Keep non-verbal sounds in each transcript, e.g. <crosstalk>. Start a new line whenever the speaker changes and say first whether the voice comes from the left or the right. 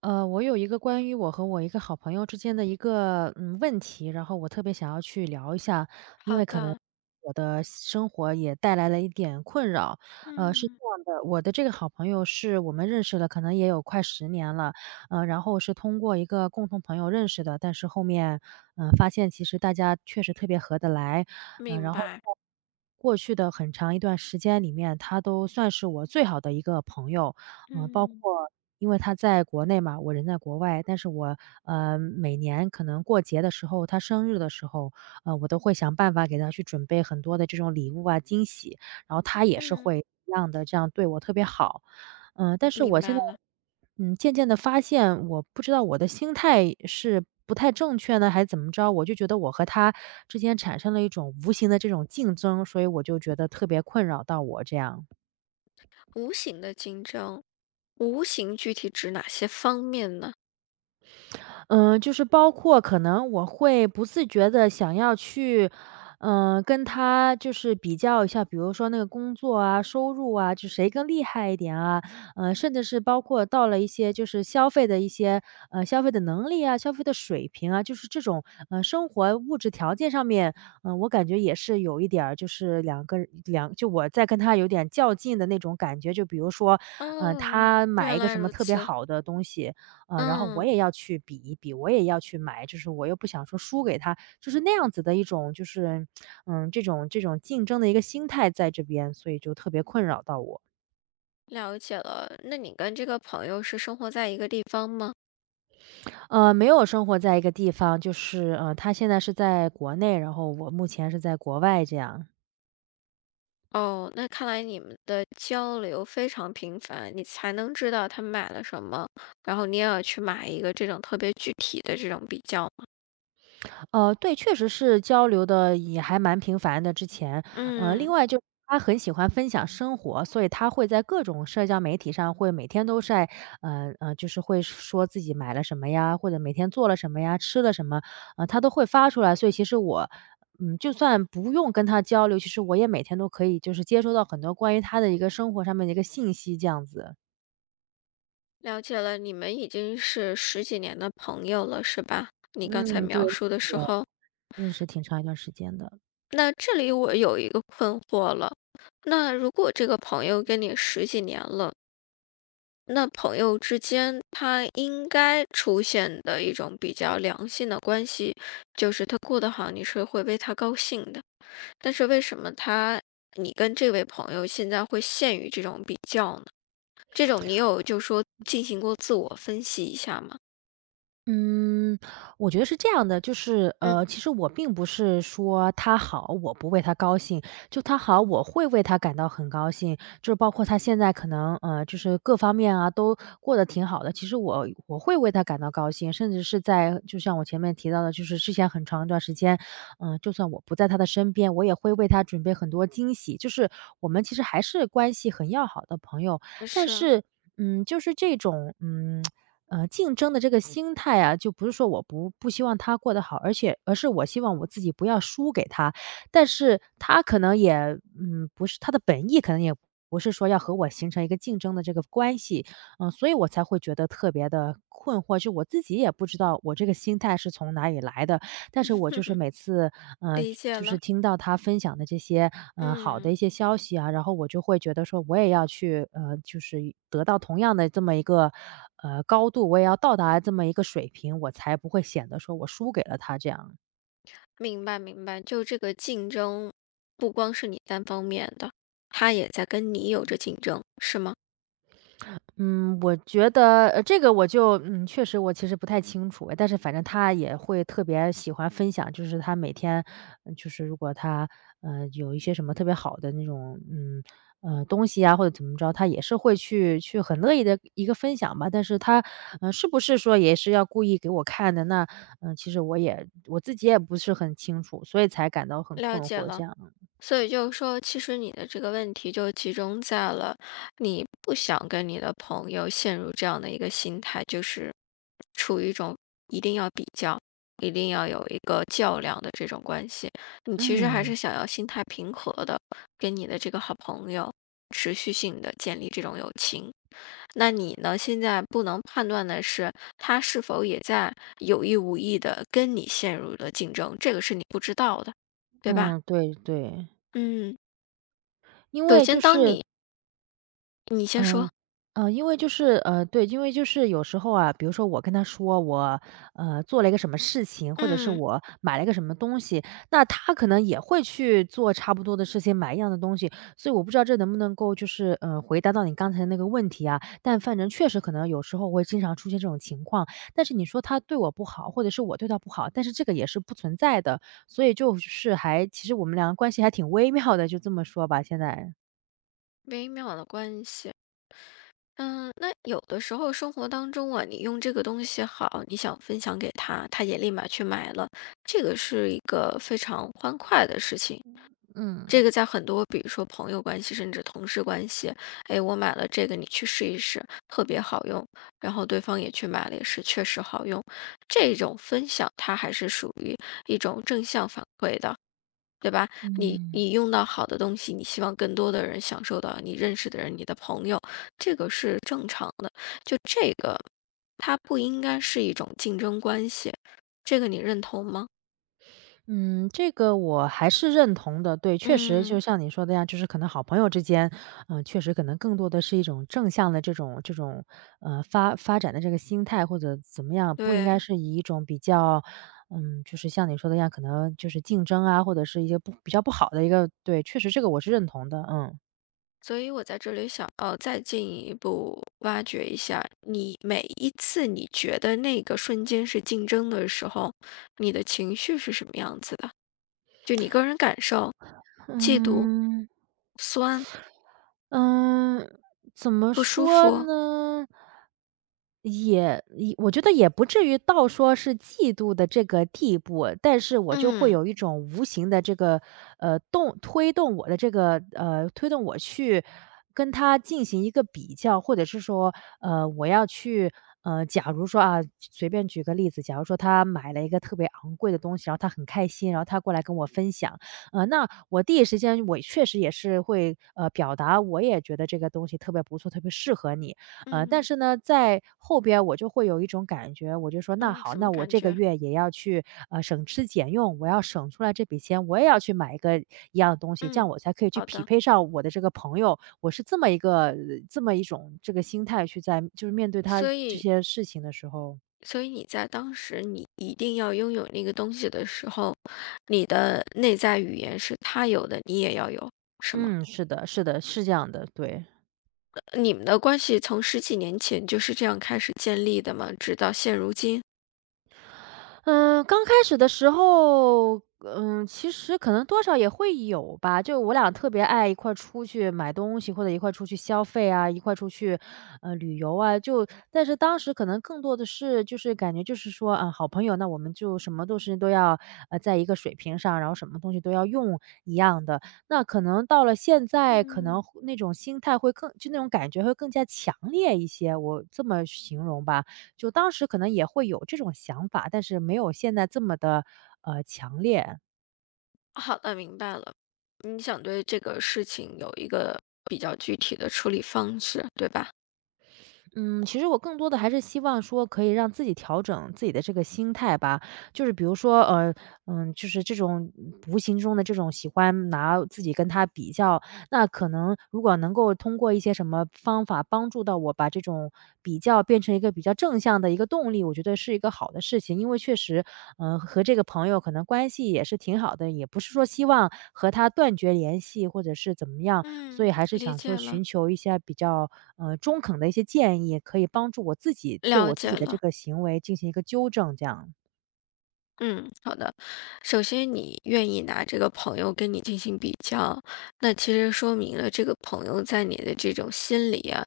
right: 我有一个关于我和我一个好朋友之间的一个问题，然后我特别想要去聊一下，因
left: 好
right: 为可能
left: 的。
right: 我的生活也带来了一点困扰。是这
left: 嗯，
right: 样的，我的这个好朋友是我们认识了，可能也有快10年了，然后是通过一个共同朋友认识的，但是后面发现其实大家确实特别合得来，
left: 明
right: 然后。
left: 白。
right: 过去的很长一段时间里面，他都算是我最好的一个朋友。包
left: 嗯
right: 括因为他在国内嘛，我人在国外，但是我，每年可能过节的时候，他生日的时候，我都会想办法给他去准备很多的这种礼物啊、惊喜，然后他也是
left: 嗯，
right: 会一样的这样对我特别好。但是我
left: 明
right: 现
left: 白
right: 在，
left: 了。
right: 渐渐的发现，我不知道我的心态是不太正确呢，还是怎么着，我就觉得我和他之间产生了一种无形的这种竞争，所以我就觉得特别困扰到我这样。
left: 无形的竞争，无形具体指哪些方面呢？
right: 就是包括可能我会不自觉的想要去，跟他就是比较一下，比如说那个工作啊、收入啊，就谁更厉害一点啊，甚至是包括到了一些就是消费的一些，消费的能力啊、消费的水平啊，就是这种，生活物质条件上面，我感觉也是有一点儿就是两个人两就我在跟他有点较劲的那种感觉。就比如说，
left: 哦，
right: 他买
left: 原
right: 一个
left: 来
right: 什么
left: 如
right: 特别
left: 此。
right: 好的东西，然后我
left: 嗯，
right: 也要去比一比，我也要去买，就是我又不想说输给他，就是那样子的一种，就是，这种竞争的一个心态在这边，所以就特别困扰到我。
left: 了解了。那你跟这个朋友是生活在一个地方吗？
right: 没有生活在一个地方，就是，他现在是在国内，然后我目前是在国外这样。
left: 哦，那看来你们的交流非常频繁，你才能知道他买了什么，然后你也要去买一个这种特别具体的这种比较嘛。
right: 对，确实是交流的也还蛮频繁的，之前。另
left: 嗯。
right: 外就他很喜欢分享生活，所以他会在各种社交媒体上会每天都晒，就是会说自己买了什么呀，或者每天做了什么呀，吃了什么，他都会发出来。所以其实我，就算不用跟他交流，其实我也每天都可以就是接收到很多关于他的一个生活上面的一个信息这样子。
left: 了解了，你们已经是十几年的朋友了，是吧？你刚才
right: 嗯，对，
left: 描述的时候，
right: 认识挺长一段时间的。
left: 那这里我有一个困惑了。那如果这个朋友跟你十几年了，那朋友之间他应该出现的一种比较良性的关系，就是他过得好，你是会为他高兴的。但是为什么他，你跟这位朋友现在会陷于这种比较呢？这种你有就说进行过自我分析一下吗？
right: 嗯，我觉得是这样的，就是，
left: 嗯，
right: 其实我并不是说他好，我不为他高兴，就他好，我会为他感到很高兴，就是包括他现在可能，就是各方面啊都过得挺好的，其实我会为他感到高兴，甚至是在就像我前面提到的，就是之前很长一段时间，就算我不在他的身边，我也会为他准备很多惊喜，就是我们其实还是关系很要好的朋友，但
left: 是。
right: 是，就是这种。竞争的这个心态啊，就不是说我不希望他过得好，而是我希望我自己不要输给他。但是他可能也，不是他的本意，可能也不是说要和我形成一个竞争的这个关系，所以我才会觉得特别的困惑，就我自己也不知道我这个心态是从哪里来的，但是我就是
left: <laughs>
right: 每次，
left: 理解
right: 就是
left: 了。
right: 听到他分享的这些，好
left: 嗯，
right: 的一些消息啊，然后我就会觉得说我也要去，就是得到同样的这么一个，高度，我也要到达这么一个水平，我才不会显得说我输给了他这样。
left: 明白明白，就这个竞争，不光是你单方面的，他也在跟你有着竞争，是吗？
right: 嗯，我觉得，这个我就确实我其实不太清楚，但是反正他也会特别喜欢分享，就是他每天，就是如果他，有一些什么特别好的那种，东西啊，或者怎么着，他也是会去很乐意的一个分享吧。但是他，是不是说也是要故意给我看的？那，其实我自己也不是很清楚，所以才感到很
left: 了
right: 困
left: 解
right: 惑。这
left: 了，
right: 样，
left: 所以就是说，其实你的这个问题就集中在了你不想跟你的朋友陷入这样的一个心态，就是处于一种一定要比较，一定要有一个较量的这种关系。你其实还
right: 嗯
left: 是想要心态平和的，跟你的这个好朋友持续性的建立这种友情。那你呢？现在不能判断的是，他是否也在有意无意的跟你陷入了竞争，这个是你不知道的，对吧？
right: 嗯，对对。
left: 嗯，
right: 因
left: 首
right: 为就
left: 先当
right: 是
left: 你你先说。
right: 嗯，呃，因为就是呃，对，因为就是有时候啊，比如说我跟他说我，做了一个什么事情，或者是
left: 嗯，
right: 我买了一个什么东西，那他可能也会去做差不多的事情，买一样的东西，所以我不知道这能不能够就是，回答到你刚才那个问题啊，但反正确实可能有时候会经常出现这种情况，但是你说他对我不好，或者是我对他不好，但是这个也是不存在的，所以就是还，其实我们两个关系还挺微妙的，就这么说吧，现在，
left: 微妙的关系。嗯，那有的时候生活当中啊，你用这个东西好，你想分享给他，他也立马去买了，这个是一个非常欢快的事情。这
right: 嗯。
left: 个在很多，比如说朋友关系，甚至同事关系，哎，我买了这个，你去试一试，特别好用。然后对方也去买了，也是确实好用。这种分享，它还是属于一种正向反馈的，对吧？你你用到好的东西，你希望更多的人享受到，你认识的人，你的朋友，这个是正常的。就这个，它不应该是一种竞争关系，这个你认同吗？
right: 嗯，这个我还是认同的。对，确实就
left: 嗯，
right: 像你说的呀，就是可能好朋友之间，确实可能更多的是一种正向的这种发展的这个心态或者怎么样，不应该
left: 对。
right: 是以一种比较，就是像你说的一样，可能就是竞争啊，或者是一些不比较不好的一个，对，确实这个我是认同的。
left: 所以我在这里想要再进一步挖掘一下，你每一次你觉得那个瞬间是竞争的时候，你的情绪是什么样子的？就你个人感受，嫉妒、
right: 嗯，
left: 酸、
right: 嗯，怎么
left: 不舒
right: 说
left: 服。
right: 呢？也我觉得也不至于到说是嫉妒的这个地步，但是我就会
left: 嗯
right: 有一种无形的这个，呃，动推动我的这个呃，推动我去跟他进行一个比较，或者是说，呃，我要去呃，假如说啊，随便举个例子，假如说他买了一个特别昂贵的东西，然后他很开心，然后他过来跟我分享，那我第一时间我确实也是会，表达我也觉得这个东西特别不错，特别适合你。但
left: 嗯。
right: 是呢，在后边我就会有一种感觉，我就说那
left: 哦，
right: 好，
left: 什
right: 那
left: 么
right: 我
left: 感
right: 这个
left: 觉？
right: 月也要去，省吃俭用，我要省出来这笔钱，我也要去买一个一样东西，这样
left: 嗯，
right: 我才可以去
left: 好
right: 匹
left: 的。
right: 配上我的这个朋友。我是这么一种这个心态去在就是面对他
left: 所
right: 这
left: 以，
right: 些事情的时候。
left: 所以你在当时你一定要拥有那个东西的时候，你的内在语言是他有的，你也要有，是吗？
right: 嗯，是的是的，是这样的，对。
left: 你们的关系从十几年前就是这样开始建立的吗？直到现如今？
right: 嗯，刚开始的时候，其实可能多少也会有吧。就我俩特别爱一块儿出去买东西，或者一块儿出去消费啊，一块儿出去，旅游啊。就但是当时可能更多的是，就是感觉就是说，啊，好朋友，那我们就什么都要，在一个水平上，然后什么东西都要用一样的。那可能到了现在，可能
left: 嗯。
right: 那种心态会更，就那种感觉会更加强烈一些，我这么形容吧。就当时可能也会有这种想法，但是没有现在这么的强烈。
left: 好的，明白了。你想对这个事情有一个比较具体的处理方式，对吧？
right: 嗯，其实我更多的还是希望说可以让自己调整自己的这个心态吧，就是比如说，就是这种无形中的这种喜欢拿自己跟他比较，那可能如果能够通过一些什么方法帮助到我把这种比较变成一个比较正向的一个动力，我觉得是一个好的事情，因为确实，和这个朋友可能关系也是挺好的，也不是说希望和他断绝联系或者是怎么样，所
left: 嗯，
right: 以还是
left: 理
right: 想说
left: 解了，
right: 寻求一些比较，中肯的一些建议，可以帮助我自己对
left: 了
right: 我自
left: 解
right: 己的这
left: 了。
right: 个行为进行一个纠正这样。
left: 嗯，好的。首先，你愿意拿这个朋友跟你进行比较，那其实说明了这个朋友在你的这种心里啊，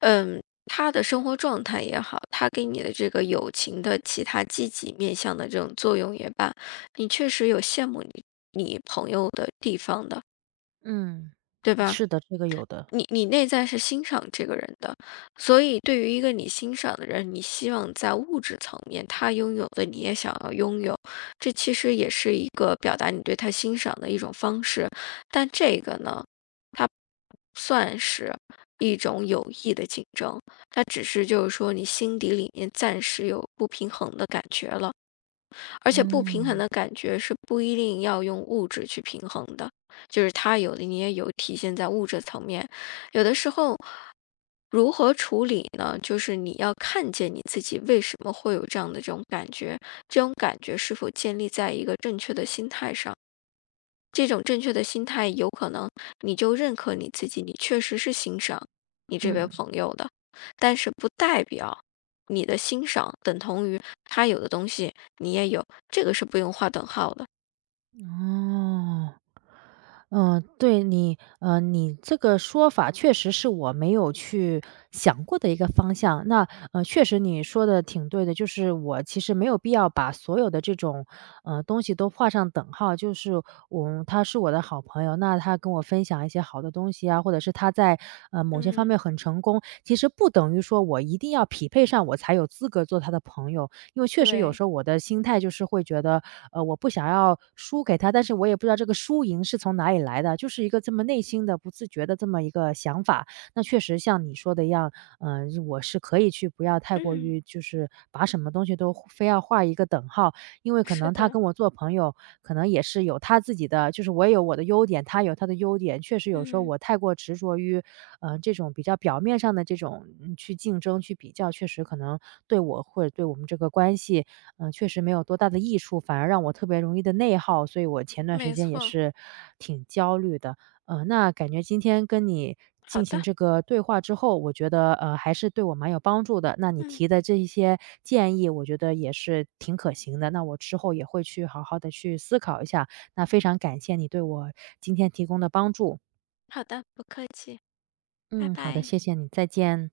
left: 嗯，他的生活状态也好，他给你的这个友情的其他积极面向的这种作用也罢，你确实有羡慕你你朋友的地方的，
right: 嗯，
left: 对吧？
right: 是的，这个有的。
left: 你你内在是欣赏这个人的，所以对于一个你欣赏的人，你希望在物质层面他拥有的你也想要拥有，这其实也是一个表达你对他欣赏的一种方式。但这个呢，它不算是一种有益的竞争，它只是就是说你心底里面暂时有不平衡的感觉了。而且不平衡
right: 嗯，
left: 的感觉是不一定要用物质去平衡的，就是它有的你也有体现在物质层面，有的时候如何处理呢？就是你要看见你自己为什么会有这样的这种感觉，这种感觉是否建立在一个正确的心态上。这种正确的心态，有可能你就认可你自己，你确实是欣赏你这位
right: 嗯，
left: 朋友的，但是不代表你的欣赏等同于他有的东西你也有，这个是不用画等号的。
right: 哦。嗯，对你，你这个说法确实是我没有去想过的一个方向。那确实你说的挺对的，就是我其实没有必要把所有的这种东西都画上等号。就是他是我的好朋友，那他跟我分享一些好的东西啊，或者是他在某些方
left: 嗯，
right: 面很成功，其实不等于说我一定要匹配上我才有资格做他的朋友。因为确实有
left: 对。
right: 时候我的心态就是会觉得，我不想要输给他，但是我也不知道这个输赢是从哪里来的，就是一个这么内心的不自觉的这么一个想法。那确实像你说的一样，我是可以去不要太过
left: 嗯，
right: 于就是把什么东西都非要画一个等号，因为可
left: 是
right: 能他
left: 的。
right: 跟我做朋友，可能也是有他自己的，就是我也有我的优点，他有他的优点。确实有时候
left: 嗯，
right: 我太过执着于，这种比较表面上的这种去竞争、去比较，确实可能对我或者对我们这个关系，确实没有多大的益处，反而让我特别容易的内耗。所以我前段时
left: 没
right: 间也
left: 错。
right: 是挺焦虑的。那感觉今天跟你
left: 好
right: 进行
left: 的。
right: 这个对话之后，我觉得，还是对我蛮有帮助的。那你
left: 嗯，
right: 提的这一些建议，我觉得也是挺可行的。那我之后也会去好好的去思考一下，那非常感谢你对我今天提供的帮助。
left: 好的，不客气。拜
right: 嗯，好的，
left: 拜。
right: 谢谢你，再见。